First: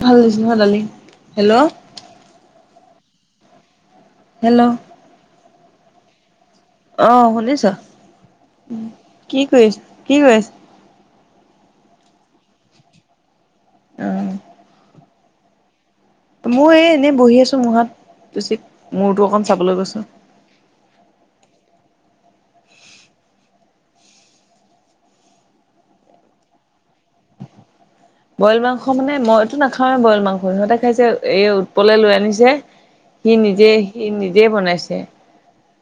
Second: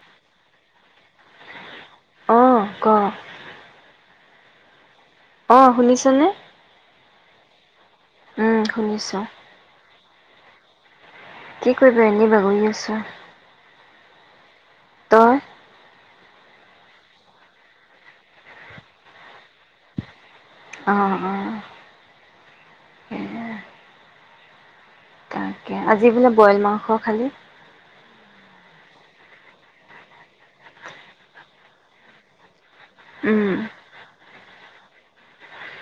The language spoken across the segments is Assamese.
ভাল লাগছে নহয় দালি হেল্ল' ক অঁ হেল্ল' অঁ শুনিছনে অঁ শুনিছ উম শুনিছোঁ। কি কৰিছ কি কৰি আছ কি কৰিব এনেই গৈ আছো অ ত মই এই এনেই বহি আছো মোৰমূৰতো অকণ চাবলৈ গৈছো। আঁহ-অঁ স আজি বোলে বইল মাংস খালী। বইল মাংস মানে মইতো নাখাওঁৱে বইল মাংস সিহঁতে খাইছে এই উৎপলে লৈ আনিছে, সি উম নিজে সি নিজে বনাইছে।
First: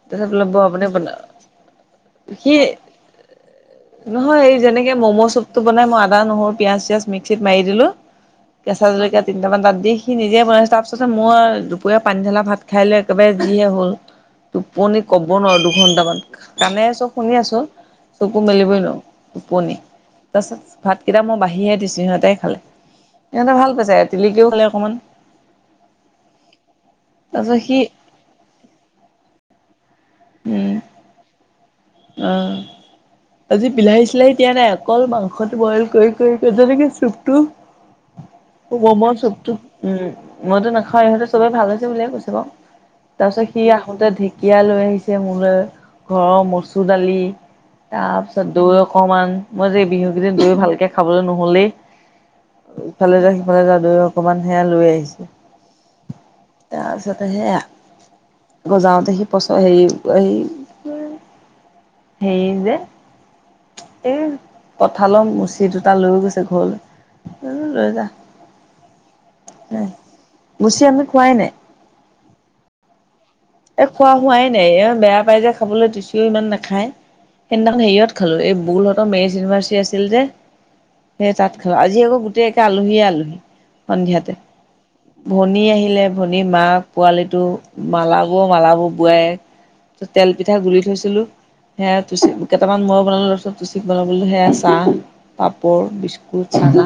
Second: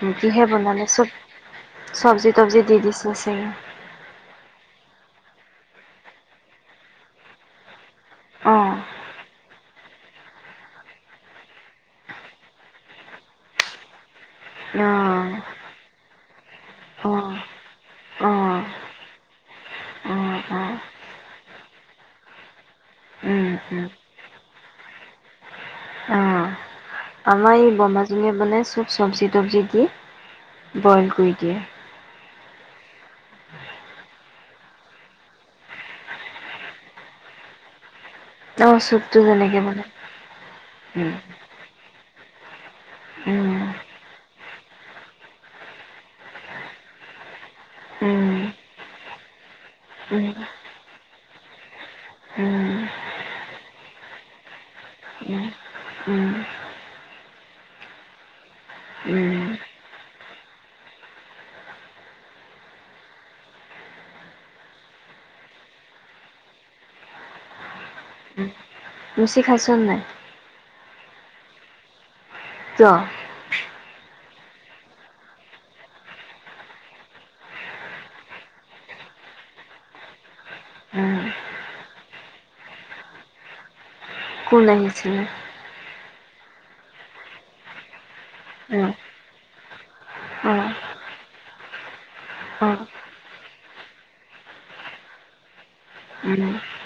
তাৰপিছত কিহে বোলে বৌ বনালে আপুনি চব বনা চবজি সি তবজি দি দিছো চাগে। কে ম'ম' চুপটো বনাই মই আদা নহৰু পিয়ঁয়াজ চিয়াজ মিক্সিত মাৰি দিলো অঁ কেঁচা জলকীয়া তিনিটামান তাত দি সি নিজে বনাইছো তাৰপিছত মই দুপৰীয়া পানী ঢালা ভাত খাই লৈ একেবাৰে যিহে হ'ল। টোপনি কব অঁ নোৱাৰো দুঘন্টামান কণে চব অঁ শুনি আছো চকো অঁ মেলিবই নোৱাৰো টোপনি অঁ অঁ তাৰপিছত ভাতকেইটা মই বাঢ়িহে দিছো সিহঁতে খালে উম সিহঁতে ভাল উম পাইছে তিলিকিও খালে অকমান অঁ আমাৰ তাৰপিছত এই সি বমাজীয়ে মানে চব চব্জি তবজি কি উম বইল কৰি দে অ আজি বিলাহী চিলাহী দিয়া নাই অকল মাংসটো বইল কৰি কৰি কৰি যেনেকে চুপটো অঁ ম চুপটো চতো যেনেকে বনাই উম মইতো নাখাওঁ উম ইহঁতে চবে ভাল হৈছে বুলিয়ে কৈছো। [inaudible] তাৰপিছত সি উম আহোতে ধিক কিয় লৈ আহিছ মোৰলৈ ঘৰৰ মচুৰ দালি উম তাৰপিছত দৈ অকমান মই যে উম বিহুকেইদিন দৈ ভালকে খাবলৈ নহলেই উম ইফালে যোৱা সিফালে যোৱা দৈ অকমান সেয়া লৈ আহিছো। উম উম, তাৰপিছতে সেয়া আকৌ যাওঁতে সি উম, পচ হেৰি এই হেৰি যে এই কঠালৰ মুচি দুটা লৈও গৈছে ঘৰলৈ লৈ যা মচি খাইচনে নাই? মুচি আমি খোৱাই নাই। কিয়? এই খোৱা হোৱাই নাই বেয়া পাই যে খাবলৈ দিছিও ইমান নাখায়। সেইদিনাখন হেৰিয়ত খালো এই বুলহঁতৰ মেৰিজ ইউনিভাৰ্চিটি আছিল যে উম, সেই তাত খালো আজি আকৌ গোটেইে আলহীয়ে আলহী সন্ধিয়াতে কোন আহিছিলে? ভনী আহিলে। ধনী মা, ‌ পোৱালিটো, মালা মালাব উম, বোৱাই ত তেল পিঠা অ', গুৰি থৈছিলো, সেয়া তুচিক কেইটামান অ', ময়ো বনালো তাৰপত তুচিক বনাবলৈ সেয়া চাহ পাপৰ বিস্কুট উম, চাহা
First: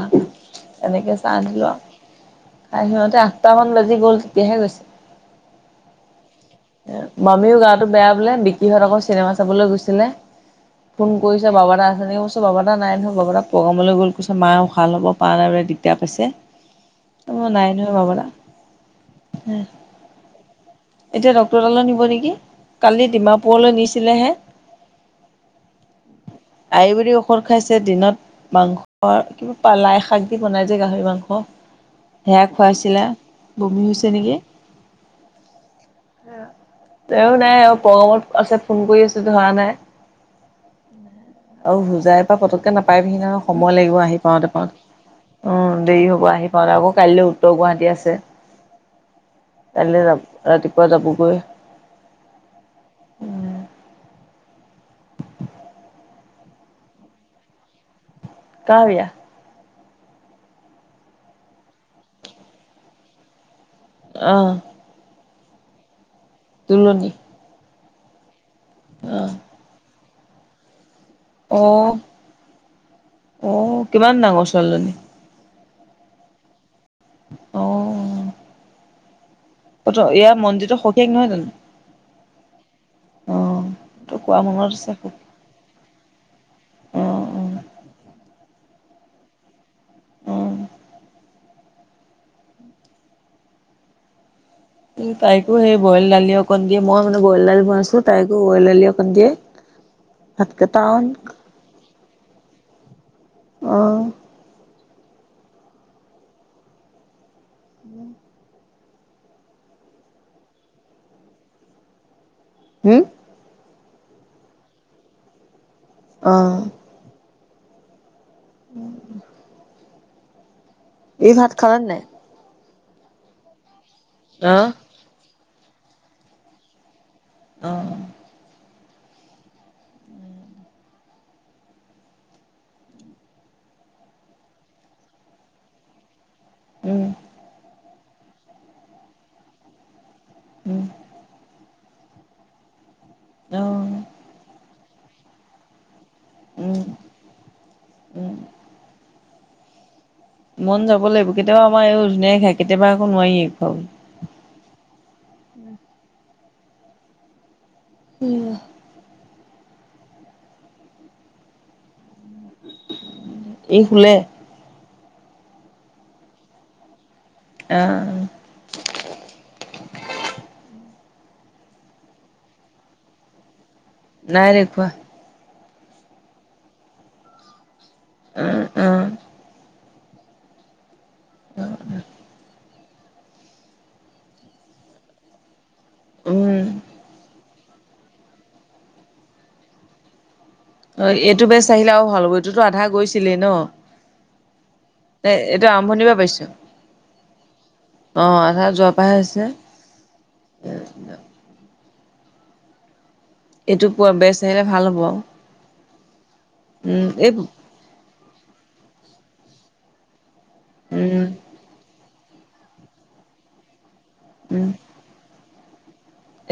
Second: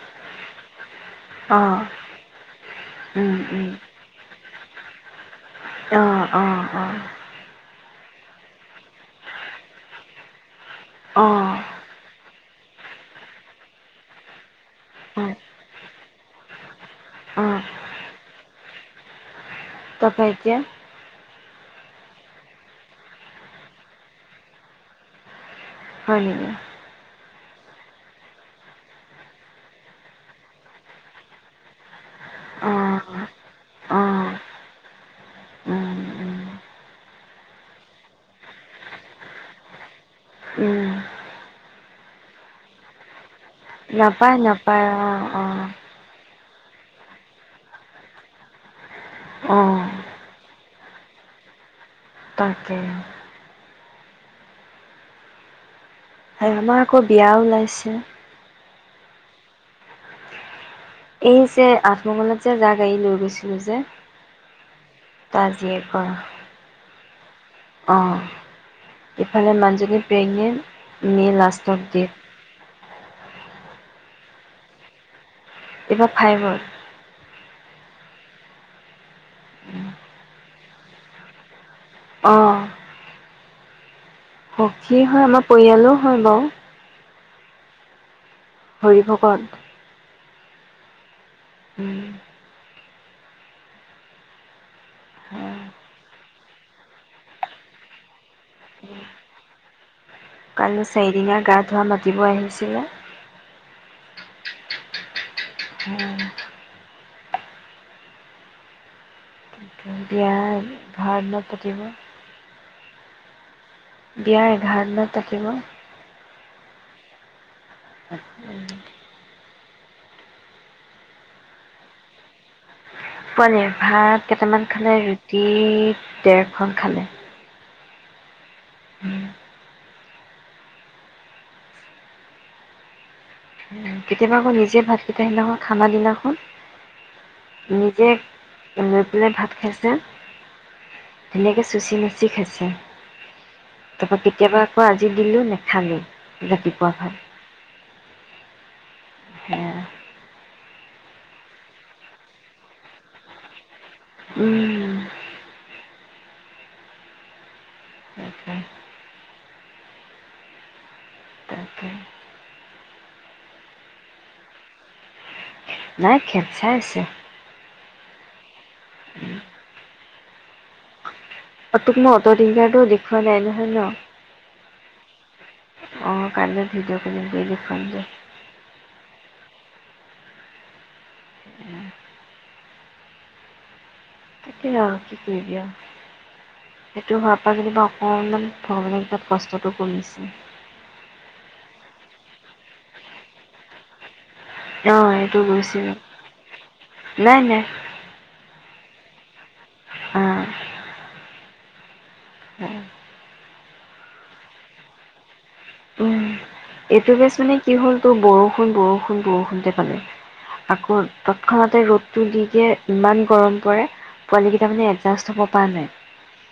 এনেকে চাহ দিলো। অ', সিহঁতে উম, আঠটামান উম, বাজি গল তেতিয়াহে গৈছে। অ', অ', মামিও গাটো বেয়া বোলে বিকি হত আকৌ চিনেমা চাবলৈ গৈছিলে। ফোন অ', কৰিছে অ', বাবা দটা আছে নেকি কৈছ বাবা দটা নাই নহয় বাবা দটা প্ৰগ্ৰামলৈ গ'ল কৈছে মায়ও ভাল হ'ব পা অ', নাই বোলে। দিগদাৰ পাইছে অ', নাই নহয় বাবা দা ত খাইতিয়া এতিয়া ড্ক্তৰ তালৈ নিব নেকি কালি ডিমাপুৰলৈ নিছিলেহে। হয় নেকি? [unintelligible] দিনত মাংস কিবা প লাই শাক দি বনাই যে গাহৰি মাংস সেয়া খুৱাইছিলে অ', বমি অ', হৈছে নেকি। উম, উম, তেওঁও নাই আৰু পগমত আছে ফোন কৰি আছো ধৰা নাই উম, আৰু হোজাই পৰা পতককে নাপায় বিহিন। সময় লাগিব আহি নাপায় পাওঁতে পাওঁতে নাপায় অ', অ', উম দেৰি হ'ব আহি। আকৌ কাইলৈ উত্তৰ গুৱাহাটী আছে। অ', এলি যাম ৰাতিপুৱা যাবগৈ। তাকেই। হয় আমাৰ আকৌ বিয়া ওলাইছে কা‌ৰ বিয়া? এই যে আঠমগলত যে যাক গাড়ী লৈ গৈছিলো যে। আহ। তাৰ জীয়েকৰ। [inaudible] আহ। অহ ইফালে মাজুলিত [inaudible] মে লাষ্ট অফ অ ডট অ' কিমান ডাঙৰ ছোৱালীজনী? এইবাৰ ফাইভৰ অ'। ইয়াৰ মন্দিৰতো [unintelligible] নহয় জানো? অহ অ তোৰ কোৱা মনত আছে সখী হয় আমাৰ পৰিয়ালোও হয় বাৰু অ', হৰিভকত অ', অ'। উম তাইকো সেই বইল দালি অকণ দিয়ে মই মানে বইল দালি বনাইছো তাইকো বইল দালি অকণ দিয়ে ভাতকেইটা কাৰনো অন চাৰিদিনীয়া গা ধোৱা মাতিব আহিছিলে আহ উম উম এতিয়া ভাৰতিনত [unintelligible] উ বিয়াৰ এঘাৰ দিনত থাকিব অহঁ [inaudible] উম উম এই ভাত খালানে নাই পনিৰ ভাত কেইটামান অ', খালে ৰি ৰুতি ডেৰখন খালে অঁ কেতিয়াবা আকৌ নিজে ভাত কেইটা সেইদিনাখন খানা দিলনাখন উম নিজে লৈ পেলাই ভাত খাইছে উম চুচী মুচি খাইছে অ', তাপা কেতিয়াবা অ আজি দিলো নেখালো উম, ৰাতিপুৱা খাই উম স মন যাব লাগিব কেতিয়াবা আমাৰ এইয়ো ধুনীয়াই খাই কেতিয়াবা একো নোৱাৰিয়ে খাৱ উম উ তাকে তাকে এই শুলে নাই খেপ চাই আছে আহ অ তোক মই অটটিংকাৰ টো দেখুুৱা নাই নহয় ন নাই দেখুৱা অ কাইলে ভিডঅ' কলিং কৰি দেখাম যে অ অ উ এতিয়া কি কৰি দিয়া উম সেইটো [unintelligible] ত কেতিয়াবা অকণমান ভগৱানে কটাত কষ্টটো কমিছে অ এইটো বেচ আহিলে আৰু ভাল হ'ব এইটোতো আধা গৈছিলেই ন অঁ এইটো গৈছিলোঁ আৰম্ভণি পৰা পাইছো নাই নাই আহ আধা যোৱা পাঁচ হাজাৰ অ তেন্ত এইটো পোৱা বেচ আহিলে ভাল হ'ব আৰু উম উম এইটো এই বেছ মানে কি হ'ল তোৰ বৰ বৰষুণ বৰষুণ বৰষুণতে পালে আকৌ উম তৎক্ষণাতে ৰ'দ টো দি কি ইমান গৰম পৰে পোৱালি উম কেইটা মান এজাষ্ট হ'ব পাল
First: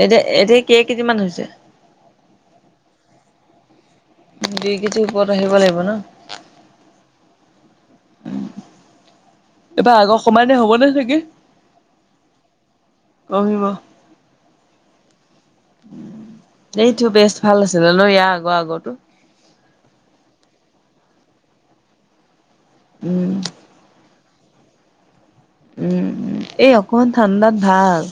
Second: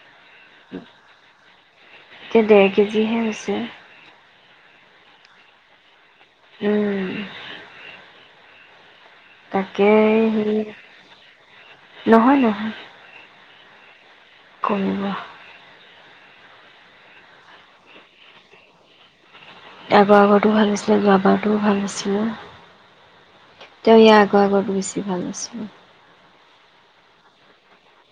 এতিয়া এতিয়া কেই কেইজি মান হৈছে এতিয়া ডেৰ কেজিহে হৈছে দুই কেজি ওপৰত আহিব লাগিব ন উম তাকে এইবাৰ আগৰ হেৰি কানে হবনে চাগে নহয় কমিব কমোৱা এইটো বেচ ভাল আছিলে ন ইয়াৰ আগৰ আগতো আগৰ আগতো ভাল আছিলে গ বাৰটোও ভাল আছিলে উম শসাগ ঘৰতটো বেছি ভাল আছে উম উম এই অকমান ঠাণ্ডাত ভাল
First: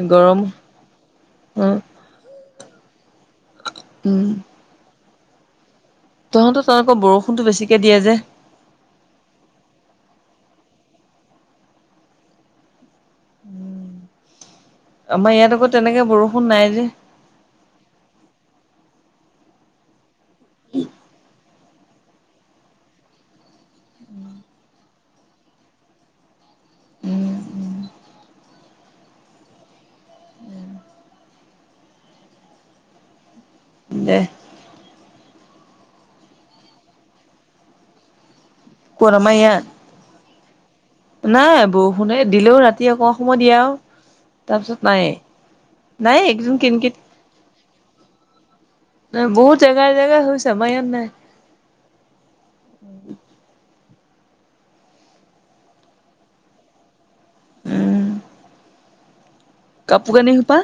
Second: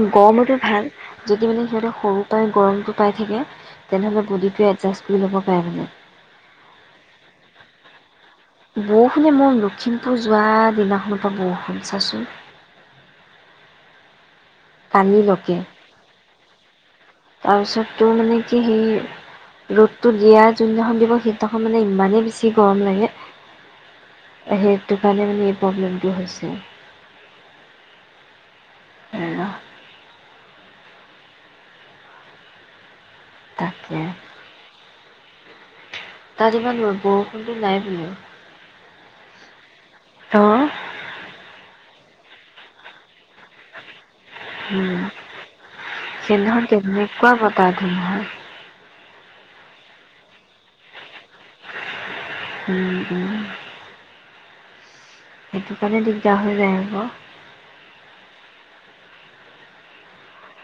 উম গৰম গৰমটো ভাল যদি মানে অ সিহঁতে সৰুৰ পৰাই গৰমটো পাই থাকে তেনেহ'লে বডী টো এটজ সিলিবকে তহঁত তাত আকৌ বৰষুণতো বেছিকে দিয়ে যে বৰষুণে মই লখিমপুৰ যোৱা দিনাখনৰ পৰা বৰষুণ চাইছোঁ আমাৰ কালিলৈকে ইয়াত আকৌ তেনেকে বৰষুণ নাই যে তাৰপিছত তোৰ মানে কি সেই ত দিয়া যোনদিনাখন দিবস শি তখন মানে ইমানেই বেছি গৰম লাগে সেইটো কাৰণে মানে এই প্ৰব্লেমটো হৈছে উম উম এ তাকে দে তাত ইমান মই বৰষুণটো নাই বোলে। [unintelligible] আহ। নাই বৰষুণে দিলেও ৰাতি অকৌ সময় দিয়া আৰু তাৰপিছত উম নায়ে। নাই [unintelligible] একদম কিনকিত তেনেকুৱা বতাহ ধুমহা। ন বহুত জেগাৰ জেগা হৈছে আমাৰ ইয়াত নাই। উম উ। সেইটো কাৰণে দিগদাৰ হৈ যায় আকৌ। উম। কাপোৰ কানি সোপা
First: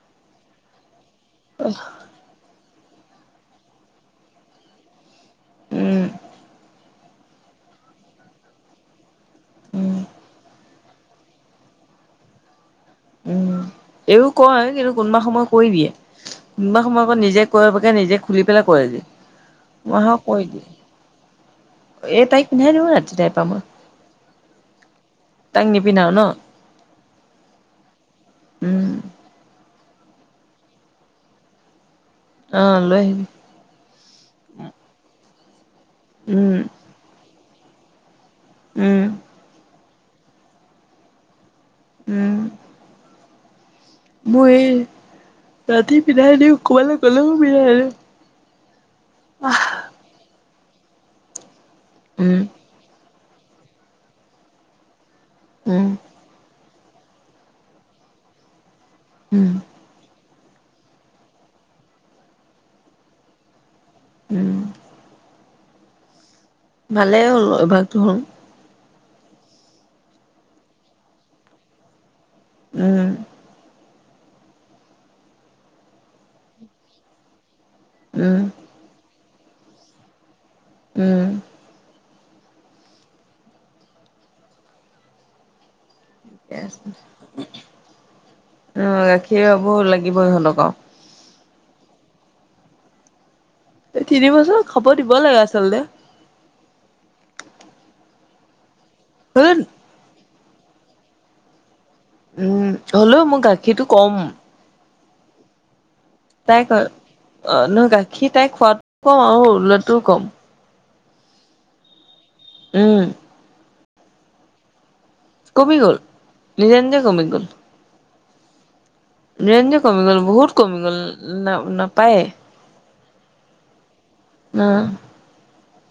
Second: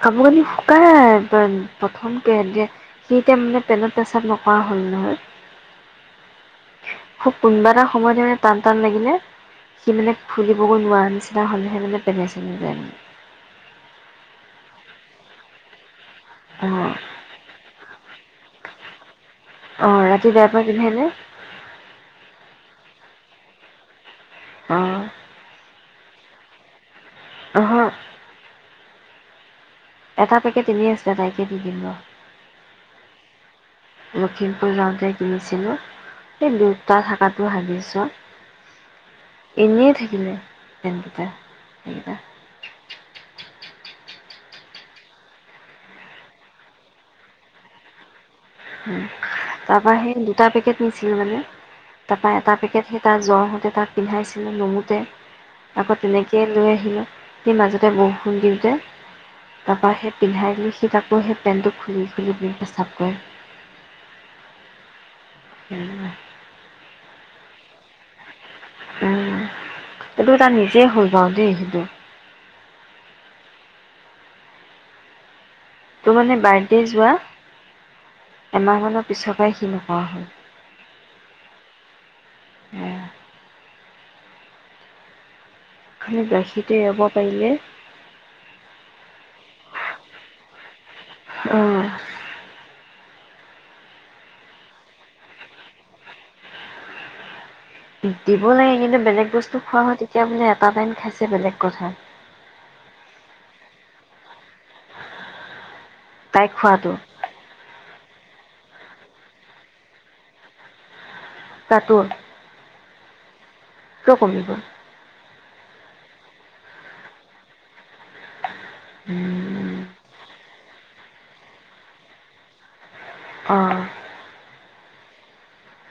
কাপোৰ কানি শুকালে। প্ৰথম কে সে এতিয়া মানে পেন্টত প্ৰেচাৱ নকৰা হ'ল নহয়। উম। খুব কোনোবা এটা সময়ত মানে টান টান লাগিলে সি উম মানে ফৰি [unintelligible] নিচিনা হ'লেহে মানে [unintelligible] লাইছে উম এইয়ও কয় কিন্তু কোনবা সময় কৰিব দিয়ে। ইমান অ', সময় আকৌ নিজে কৰিবকে নিজে খুলি পেলাই কৰে যে অ', [unintelligible] ৰাতি কৈ ডাইপাৰ দিয়ে পিন্ধেনে? এই তাইক পিন্ধাই দিব নেতি টাই পাম আহ। বিনা ন অহ। উম। এটা পেকেট এনে আছো তাইকে দি দিম ৰ। অ লৈ আহিবি। লখিমপুৰ যাওঁতে কিনিছিলো। স উম, দুটা থাকাত টো ভাবিছোঁ উম, ইনে থ জিলে তেনকটা সেই মই এই ৰাতি বিধাই দিওঁ ক'বালৈ গ'লেও বিধাই আৰু উ তাৰ পৰা সেই দুটা পেকেট নিছিল মানে তাৰপ উম, তপি কে টা জ্বৰ হওঁতে তাক পিন্ধাইছিলোঁ নুমুতে উম, আকৌ তেনেকে লৈ সেই মাজতে বৰষুণ দিওঁতে উম, তাৰপা সে পিন্ধাই দে সি তকো সি পেণ্টটো খুলি খুলি পেচাব কৰে উম উম খালে হ'ল এভাগতো হল উম [unintelligible] সেইটো টা নিজে হ'ল বাও দেই সেইটো উম তোৰ মানে বাৰ্থডে যোৱা উম, এমাহ মানৰ পিছত [unintelligible] নকোৱা হয় উম উ [inaudible] খালি গাখীৰটো এৰাব পাৰিলে [unintelligible] আ উ গাখীৰ হব লাগিব ইহঁতক আও আহঁ [inaudible] এই তিন বছৰ খবৰ দিব লাগে আচলতে প দিব লাগে কিন্তু বেলেগ বস্তু হ'লেও খোৱা হয় তেতিয়া বোলে পাবান খাইছে বেলেগ কথা উম হ'লেও মই গাখীৰটো কম তাই ক অ নহয় গাখীৰ তাই খোৱাত কম আৰু লটোও কম কা তোৰ উম কিয় কমিল বা কমি গল নিজে নিজে কমি গল নিজে উম, নিজে কমি গ'ল বহুত কমি গ'ল না নাপায় অঁ অ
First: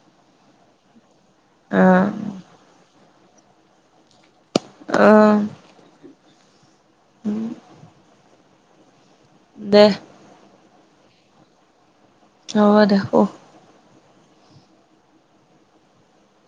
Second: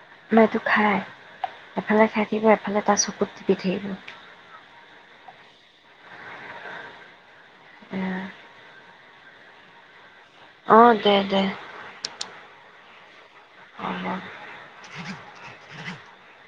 [unintelligible] এফালে খাই অ থাকিব এফালে তাৰ চকুত দি থাকিব আহ উম দে অ দে দে অ' দেখো [unintelligible]